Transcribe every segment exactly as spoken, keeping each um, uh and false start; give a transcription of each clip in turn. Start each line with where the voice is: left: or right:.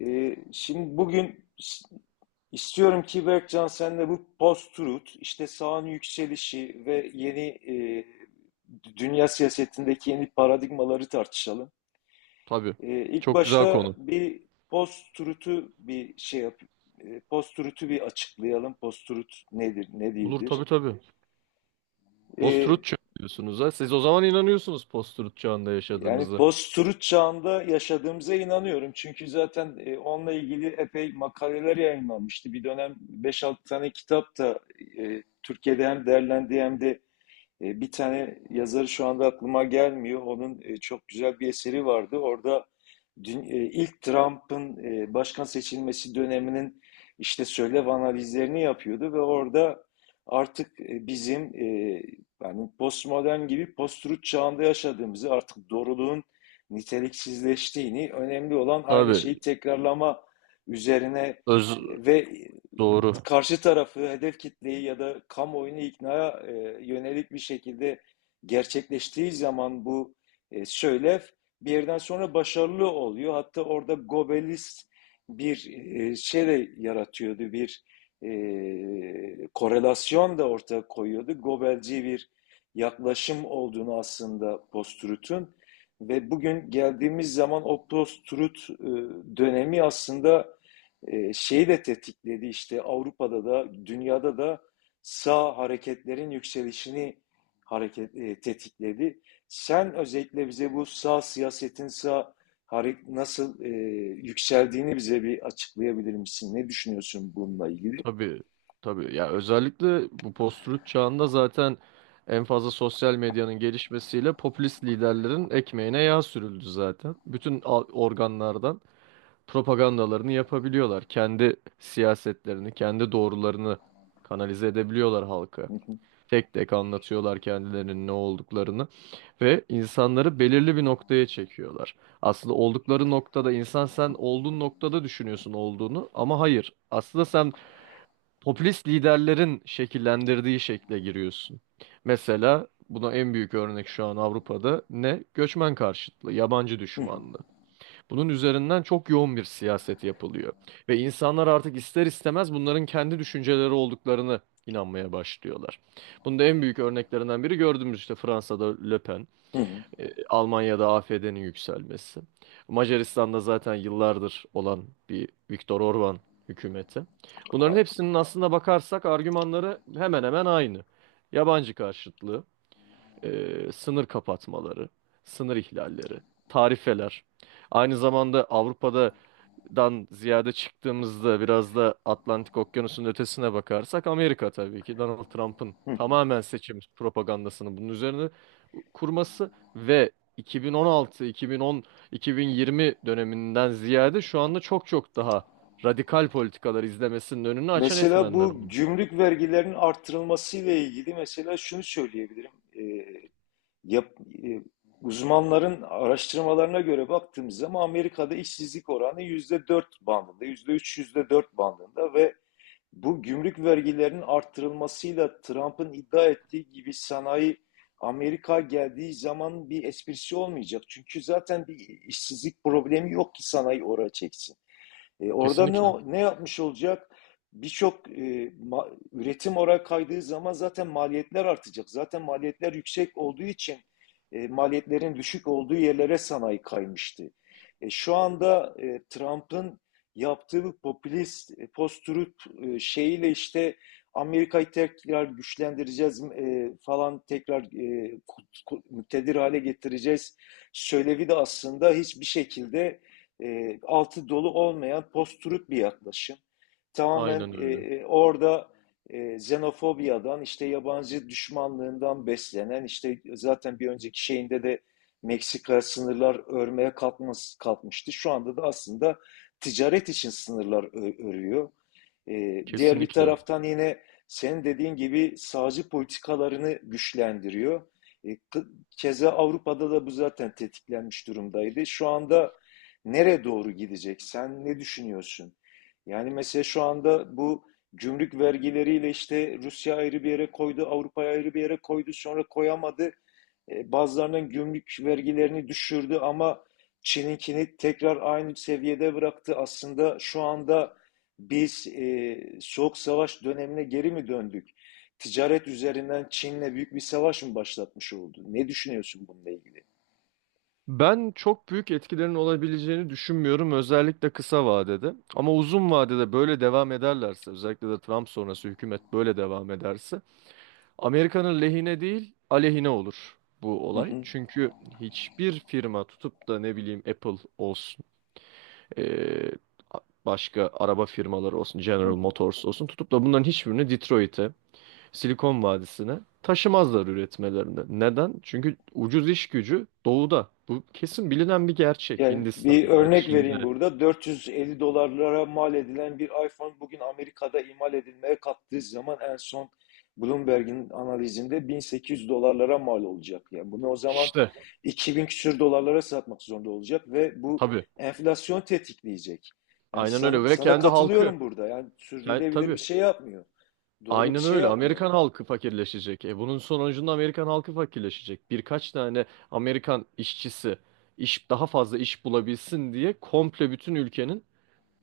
left: Ee, şimdi bugün istiyorum ki Berkcan sen de bu post-truth, işte sağın yükselişi ve yeni e, dünya siyasetindeki yeni paradigmaları tartışalım.
right: Tabii.
left: Ee, ilk
right: Çok güzel
left: başta
right: konu.
left: bir post-truth'u bir şey yap, e, post-truth'u bir açıklayalım. Post-truth nedir, ne
right: Olur tabii
left: değildir?
right: tabii. Post-truth
left: Ee,
right: çağı diyorsunuz ha. Siz o zaman inanıyorsunuz post-truth çağında
left: Yani
right: yaşadığımızı.
left: post-truth çağında yaşadığımıza inanıyorum. Çünkü zaten e, onunla ilgili epey makaleler yayınlanmıştı. Bir dönem beş altı tane kitap da e, Türkiye'de hem derlendi hem de e, bir tane yazarı şu anda aklıma gelmiyor. Onun e, çok güzel bir eseri vardı. Orada dün- e, ilk Trump'ın e, başkan seçilmesi döneminin işte söylev analizlerini yapıyordu ve orada artık e, bizim e, yani postmodern gibi post-truth çağında yaşadığımızı, artık doğruluğun niteliksizleştiğini, önemli olan aynı şeyi
right: Tabii.
left: tekrarlama üzerine
right: Öz
left: e, ve
right: doğru.
left: karşı tarafı, hedef kitleyi ya da kamuoyunu iknaya e, yönelik bir şekilde gerçekleştiği zaman bu e, söylev bir yerden sonra başarılı oluyor. Hatta orada Gobelist bir e, şey de yaratıyordu, bir e, korelasyon da ortaya koyuyordu. Gobelci bir yaklaşım olduğunu aslında post-truth'un ve bugün geldiğimiz zaman o post-truth e, dönemi aslında e, şeyi de tetikledi işte Avrupa'da da dünyada da sağ hareketlerin yükselişini hareket e, tetikledi. Sen özellikle bize bu sağ siyasetin sağ hare- nasıl e, yükseldiğini bize bir açıklayabilir misin? Ne düşünüyorsun bununla ilgili?
right: Tabii. Tabii. Ya özellikle bu post-truth çağında zaten en fazla sosyal medyanın gelişmesiyle popülist liderlerin ekmeğine yağ sürüldü zaten. Bütün a- organlardan propagandalarını yapabiliyorlar. Kendi siyasetlerini, kendi doğrularını kanalize edebiliyorlar halka.
left: Hı hı,
right: Tek tek anlatıyorlar kendilerinin ne olduklarını. Ve insanları belirli bir noktaya çekiyorlar. Aslında oldukları noktada insan sen olduğun noktada düşünüyorsun olduğunu ama hayır. Aslında sen popülist liderlerin şekillendirdiği şekle giriyorsun. Mesela buna en büyük örnek şu an Avrupa'da ne? Göçmen karşıtlığı, yabancı
left: hı
right: düşmanlığı. Bunun üzerinden çok yoğun bir siyaset yapılıyor. Ve insanlar artık ister istemez bunların kendi düşünceleri olduklarını inanmaya başlıyorlar. Bunda en büyük örneklerinden biri gördüğümüz işte Fransa'da Le Pen.
left: hı,
right: E, Almanya'da AfD'nin yükselmesi. Macaristan'da zaten yıllardır olan bir Viktor Orban hükümeti.
left: hı
right: Bunların hepsinin aslında bakarsak argümanları hemen hemen aynı. Yabancı karşıtlığı, e, sınır kapatmaları, sınır ihlalleri, tarifeler. Aynı zamanda Avrupa'dan ziyade çıktığımızda biraz da Atlantik Okyanusu'nun ötesine bakarsak Amerika tabii ki Donald Trump'ın
left: hı.
right: tamamen seçim propagandasını bunun üzerine kurması ve iki bin on altı, iki bin on, iki bin yirmi döneminden ziyade şu anda çok çok daha radikal politikalar izlemesinin önünü açan
left: Mesela
right: etmenler
left: bu
right: oldu.
left: gümrük vergilerinin arttırılmasıyla ilgili mesela şunu söyleyebilirim. E, yap, e, Uzmanların araştırmalarına göre baktığımız zaman Amerika'da işsizlik oranı yüzde dört bandında, yüzde üç yüzde dört bandında ve bu gümrük vergilerinin arttırılmasıyla Trump'ın iddia ettiği gibi sanayi Amerika geldiği zaman bir esprisi olmayacak. Çünkü zaten bir işsizlik problemi yok ki sanayi oraya çeksin. E, orada
right: Kesinlikle.
left: ne ne yapmış olacak? Birçok e, üretim oraya kaydığı zaman zaten maliyetler artacak. Zaten maliyetler yüksek olduğu için e, maliyetlerin düşük olduğu yerlere sanayi kaymıştı. E, şu anda e, Trump'ın yaptığı bu popülist e, post-truth e, şeyiyle işte Amerika'yı tekrar güçlendireceğiz e, falan tekrar e, muktedir hale getireceğiz söylevi de aslında hiçbir şekilde e, altı dolu olmayan post-truth bir yaklaşım. Tamamen
right: Aynen
left: e,
right: öyle.
left: e, orada e, xenofobiyadan, işte yabancı düşmanlığından beslenen, işte zaten bir önceki şeyinde de Meksika sınırlar örmeye kalkmaz, kalkmıştı. Şu anda da aslında ticaret için sınırlar örüyor. E, diğer bir
right: Kesinlikle.
left: taraftan yine senin dediğin gibi sağcı politikalarını güçlendiriyor. E, Keza Avrupa'da da bu zaten tetiklenmiş durumdaydı. Şu anda nereye doğru gidecek? Sen ne düşünüyorsun? Yani mesela şu anda bu gümrük vergileriyle işte Rusya ayrı bir yere koydu, Avrupa ayrı bir yere koydu, sonra koyamadı. E, Bazılarının gümrük vergilerini düşürdü ama Çin'inkini tekrar aynı seviyede bıraktı. Aslında şu anda biz e, soğuk savaş dönemine geri mi döndük? Ticaret üzerinden Çin'le büyük bir savaş mı başlatmış oldu? Ne düşünüyorsun bununla ilgili?
right: Ben çok büyük etkilerin olabileceğini düşünmüyorum özellikle kısa vadede. Ama uzun vadede böyle devam ederlerse özellikle de Trump sonrası hükümet böyle devam ederse Amerika'nın lehine değil aleyhine olur bu olay.
left: Hı,
right: Çünkü hiçbir firma tutup da ne bileyim Apple olsun e, başka araba firmaları olsun, General
left: hı.
right: Motors olsun tutup da bunların hiçbirini Detroit'e, Silikon Vadisi'ne taşımazlar üretmelerini. Neden? Çünkü ucuz iş gücü doğuda. Bu kesin bilinen bir gerçek.
left: Yani bir
right: Hindistan'da,
left: örnek vereyim
right: Çin'de.
left: burada. dört yüz elli dolarlara mal edilen bir iPhone bugün Amerika'da imal edilmeye kalktığı zaman en son Bloomberg'in analizinde bin sekiz yüz dolarlara mal olacak. Yani bunu o zaman
right: İşte
left: iki bin küsür dolarlara satmak zorunda olacak ve bu
right: tabii.
left: enflasyon tetikleyecek. Yani
right: Aynen
left: sana,
right: öyle ve
left: sana
right: kendi halkı.
left: katılıyorum burada. Yani
right: Kend,
left: sürdürülebilir bir
right: tabii.
left: şey yapmıyor. Doğru bir
right: Aynen
left: şey
right: öyle.
left: yapmıyor.
right: Amerikan halkı fakirleşecek. E bunun sonucunda Amerikan halkı fakirleşecek. Birkaç tane Amerikan işçisi iş daha fazla iş bulabilsin diye komple bütün ülkenin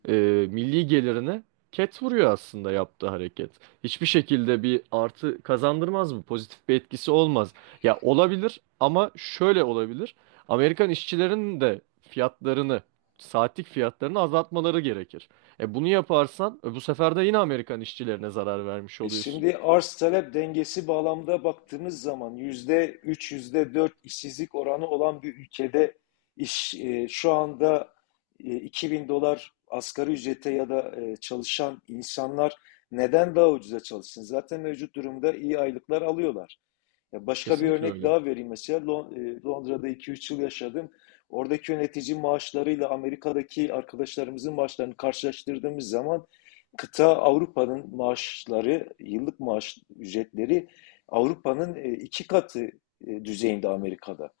right: e, milli gelirini ket vuruyor aslında yaptığı hareket. Hiçbir şekilde bir artı kazandırmaz mı? Pozitif bir etkisi olmaz. Ya olabilir ama şöyle olabilir. Amerikan işçilerinin de fiyatlarını, saatlik fiyatlarını azaltmaları gerekir. E bunu yaparsan e, bu sefer de yine Amerikan işçilerine zarar vermiş
left: E
right: oluyorsun.
left: şimdi arz talep dengesi bağlamda baktığımız zaman yüzde üç, yüzde dört işsizlik oranı olan bir ülkede iş e, şu anda e, iki bin dolar asgari ücrete ya da e, çalışan insanlar neden daha ucuza çalışsın? Zaten mevcut durumda iyi aylıklar alıyorlar. Ya başka bir
right: Kesinlikle
left: örnek
right: öyle.
left: daha vereyim mesela Lon- e, Londra'da iki üç yıl yaşadım. Oradaki yönetici maaşlarıyla Amerika'daki arkadaşlarımızın maaşlarını karşılaştırdığımız zaman kıta Avrupa'nın maaşları, yıllık maaş ücretleri Avrupa'nın e, iki katı e, düzeyinde Amerika'da.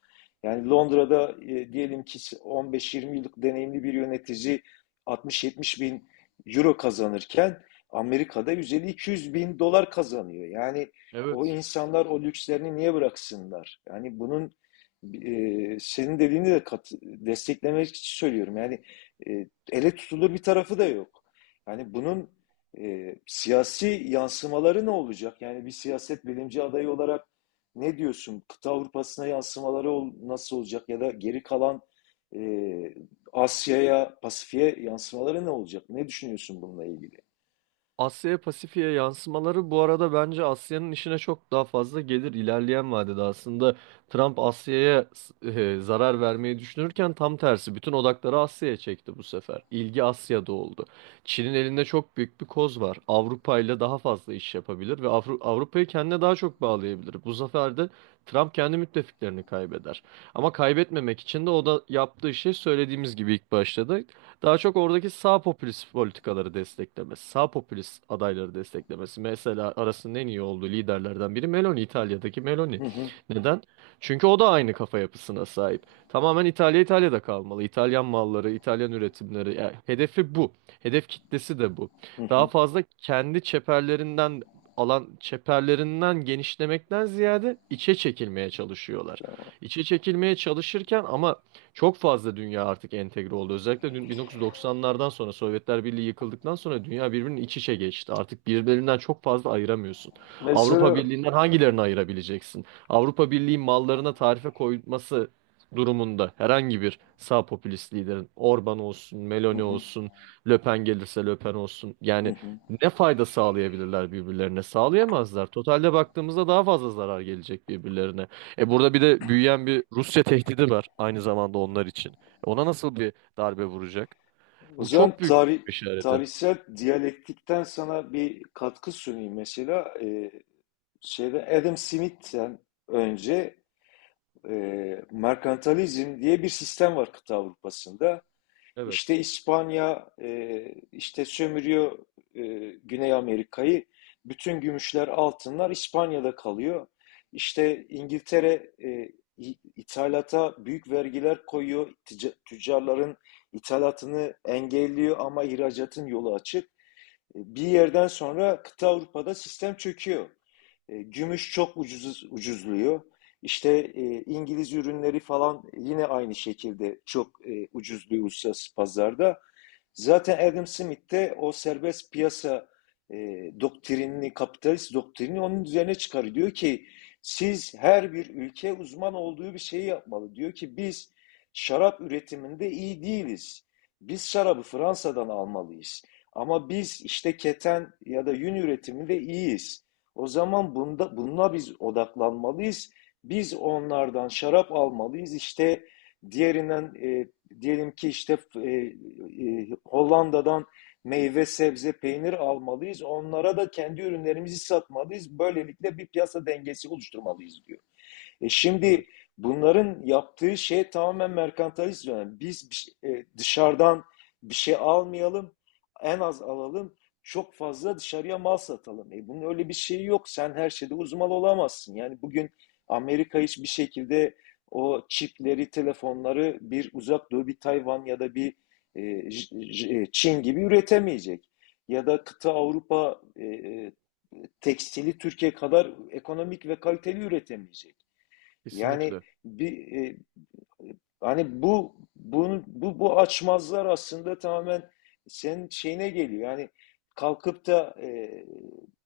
left: Yani Londra'da e, diyelim ki on beş yirmi yıllık deneyimli bir yönetici altmış yetmiş bin euro kazanırken Amerika'da yüz elli iki yüz bin dolar kazanıyor. Yani o
right: Evet.
left: insanlar o lükslerini niye bıraksınlar? Yani bunun e, senin dediğini de kat, desteklemek için söylüyorum. Yani e, ele tutulur bir tarafı da yok. Yani bunun e, siyasi yansımaları ne olacak? Yani bir siyaset bilimci adayı olarak ne diyorsun? Kıta Avrupa'sına yansımaları ol- nasıl olacak? Ya da geri kalan e, Asya'ya, Pasifik'e yansımaları ne olacak? Ne düşünüyorsun bununla ilgili?
right: Asya'ya Pasifik'e yansımaları bu arada bence Asya'nın işine çok daha fazla gelir ilerleyen vadede. Aslında Trump Asya'ya e, zarar vermeyi düşünürken tam tersi bütün odakları Asya'ya çekti bu sefer. İlgi Asya'da oldu. Çin'in elinde çok büyük bir koz var. Avrupa ile daha fazla iş yapabilir ve Avru- Avrupa'yı kendine daha çok bağlayabilir. Bu sefer de Trump kendi müttefiklerini kaybeder. Ama kaybetmemek için de o da yaptığı şey söylediğimiz gibi ilk başta da daha çok oradaki sağ popülist politikaları desteklemesi, sağ popülist adayları desteklemesi. Mesela arasının en iyi olduğu liderlerden biri Meloni, İtalya'daki Meloni.
left: Hı hı,
right: Neden? Çünkü o da aynı kafa yapısına sahip. Tamamen İtalya İtalya'da kalmalı. İtalyan malları, İtalyan üretimleri. Yani hedefi bu. Hedef kitlesi de bu.
left: hı
right: Daha
left: hı.
right: fazla kendi çeperlerinden alan çeperlerinden genişlemekten ziyade içe çekilmeye çalışıyorlar. İçe çekilmeye çalışırken ama çok fazla dünya artık entegre oldu. Özellikle dün- doksanlardan sonra Sovyetler Birliği yıkıldıktan sonra dünya birbirinin iç içe geçti. Artık birbirlerinden çok fazla ayıramıyorsun. Avrupa
left: Mesela
right: Birliği'nden hangilerini ayırabileceksin? Avrupa Birliği mallarına tarife koyması durumunda herhangi bir sağ popülist liderin Orban olsun,
left: hı
right: Meloni
left: hı,
right: olsun, Le Pen gelirse Le Pen olsun.
left: hı
right: Yani
left: hı.
right: ne fayda sağlayabilirler birbirlerine? Sağlayamazlar. Totalde baktığımızda daha fazla zarar gelecek birbirlerine. E burada bir de büyüyen bir Rusya tehdidi var aynı zamanda onlar için. E ona nasıl bir darbe vuracak?
left: O
right: Bu
left: zaman
right: çok büyük
left: tarih,
right: bir işareti.
left: tarihsel diyalektikten sana bir katkı sunayım. Mesela e, şeyde Adam Smith'ten önce e, merkantilizm diye bir sistem var kıta Avrupa'sında. İşte
right: Evet,
left: İspanya e, işte sömürüyor e, Güney Amerika'yı. Bütün gümüşler, altınlar İspanya'da kalıyor. İşte İngiltere e, ithalata büyük vergiler koyuyor. Tüccarların ithalatını engelliyor ama ihracatın yolu açık. E, bir yerden sonra kıta Avrupa'da sistem çöküyor. E, Gümüş çok ucuz, ucuzluyor. İşte e, İngiliz ürünleri falan yine aynı şekilde çok e, ucuzluyor uluslararası pazarda. Zaten Adam Smith de o serbest piyasa e, doktrinini, kapitalist doktrinini onun üzerine çıkarıyor. Diyor ki siz her bir ülke uzman olduğu bir şeyi yapmalı. Diyor ki biz şarap üretiminde iyi değiliz. Biz şarabı Fransa'dan almalıyız. Ama biz işte keten ya da yün üretiminde iyiyiz. O zaman bunda, bununla biz odaklanmalıyız. Biz onlardan şarap almalıyız. İşte diğerinden e, diyelim ki işte e, e, Hollanda'dan meyve, sebze, peynir almalıyız. Onlara da kendi ürünlerimizi satmalıyız. Böylelikle bir piyasa dengesi oluşturmalıyız diyor. E
right: evet,
left: şimdi bunların yaptığı şey tamamen merkantilizm. Yani biz şey- e, dışarıdan bir şey almayalım, en az alalım, çok fazla dışarıya mal satalım. E bunun öyle bir şeyi yok. Sen her şeyde uzman olamazsın. Yani bugün Amerika hiçbir şekilde o çipleri, telefonları bir uzak doğu, bir Tayvan ya da bir e, Çin gibi üretemeyecek. Ya da kıta Avrupa e, e, tekstili Türkiye kadar ekonomik ve kaliteli üretemeyecek. Yani
right: kesinlikle.
left: bir e, hani bu bunu bu bu açmazlar aslında tamamen senin şeyine geliyor. Yani kalkıp da e,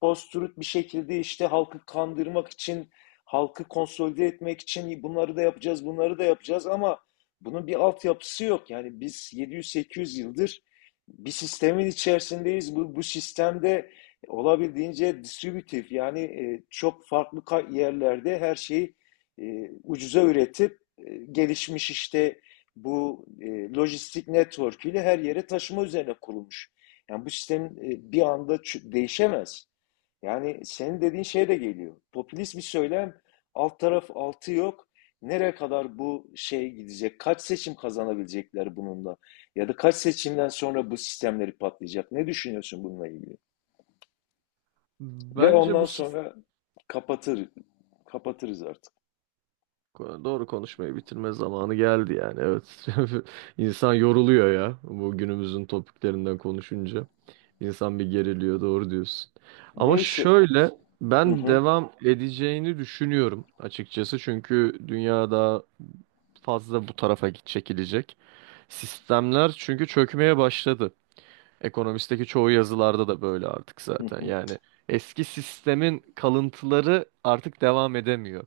left: post-truth bir şekilde işte halkı kandırmak için, halkı konsolide etmek için bunları da yapacağız, bunları da yapacağız ama bunun bir altyapısı yok. Yani biz yedi yüz sekiz yüz yıldır bir sistemin içerisindeyiz. Bu, bu sistemde olabildiğince distribütif yani e, çok farklı yerlerde her şeyi e, ucuza üretip e, gelişmiş işte bu e, lojistik network ile her yere taşıma üzerine kurulmuş. Yani bu sistem e, bir anda değişemez. Yani senin dediğin şey de geliyor. Popülist bir söylem, alt taraf altı yok. Nereye kadar bu şey gidecek? Kaç seçim kazanabilecekler bununla? Ya da kaç seçimden sonra bu sistemleri patlayacak? Ne düşünüyorsun bununla ilgili? Ve
right: Bence
left: ondan
right: bu sis-
left: sonra kapatır, kapatırız artık.
right: Ko- doğru konuşmayı bitirme zamanı geldi yani. Evet. İnsan yoruluyor ya bu günümüzün topiklerinden konuşunca. İnsan bir geriliyor, doğru diyorsun. Ama
left: Neyse.
right: şöyle
left: Hı
right: ben
left: hı,
right: devam edeceğini düşünüyorum açıkçası çünkü dünya daha fazla bu tarafa git- çekilecek. Sistemler çünkü çökmeye başladı. Ekonomist'teki çoğu yazılarda da böyle artık
left: hı
right: zaten.
left: hı.
right: Yani eski sistemin kalıntıları artık devam edemiyor.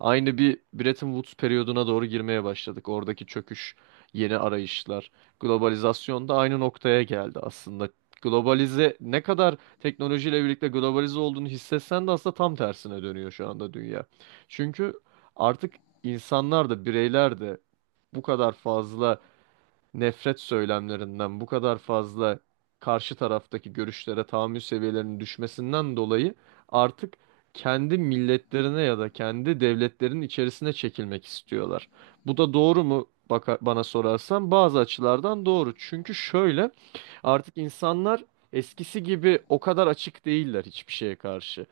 right: Aynı bir Bretton Woods periyoduna doğru girmeye başladık. Oradaki çöküş, yeni arayışlar, globalizasyon da aynı noktaya geldi aslında. Globalize ne kadar teknolojiyle birlikte globalize olduğunu hissetsen de aslında tam tersine dönüyor şu anda dünya. Çünkü artık insanlar da bireyler de bu kadar fazla nefret söylemlerinden bu kadar fazla karşı taraftaki görüşlere tahammül seviyelerinin düşmesinden dolayı artık kendi milletlerine ya da kendi devletlerinin içerisine çekilmek istiyorlar. Bu da doğru mu? Baka- bana sorarsan bazı açılardan doğru. Çünkü şöyle artık insanlar eskisi gibi o kadar açık değiller hiçbir şeye karşı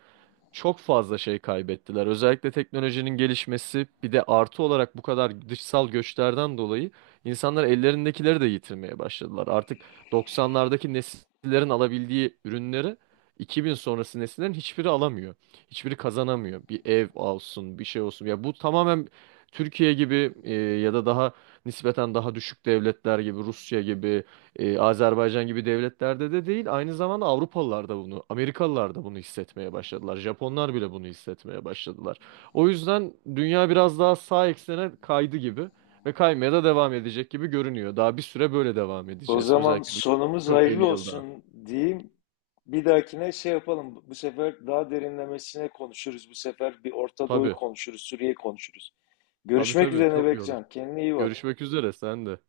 right: çok fazla şey kaybettiler. Özellikle teknolojinin gelişmesi bir de artı olarak bu kadar dışsal göçlerden dolayı insanlar ellerindekileri de yitirmeye başladılar. Artık doksanlardaki nesillerin alabildiği ürünleri iki bin sonrası nesillerin hiçbiri alamıyor. Hiçbiri kazanamıyor. Bir ev olsun, bir şey olsun. Ya bu tamamen Türkiye gibi e, ya da daha nispeten daha düşük devletler gibi Rusya gibi e, Azerbaycan gibi devletlerde de değil, aynı zamanda Avrupalılar da bunu, Amerikalılar da bunu hissetmeye başladılar. Japonlar bile bunu hissetmeye başladılar. O yüzden dünya biraz daha sağ eksene kaydı gibi ve kaymaya da devam edecek gibi görünüyor. Daha bir süre böyle devam
left: O
right: edeceğiz.
left: zaman
right: Özellikle bir
left: sonumuz hayırlı
right: kırk elli yıl daha.
left: olsun diyeyim. Bir dahakine şey yapalım. Bu sefer daha derinlemesine konuşuruz. Bu sefer bir Orta Doğu'yu
right: Tabii,
left: konuşuruz, Suriye'yi konuşuruz.
right: tabii
left: Görüşmek
right: tabii
left: üzere
right: çok iyi olur.
left: Bekcan. Kendine iyi bak.
right: Görüşmek üzere sen de.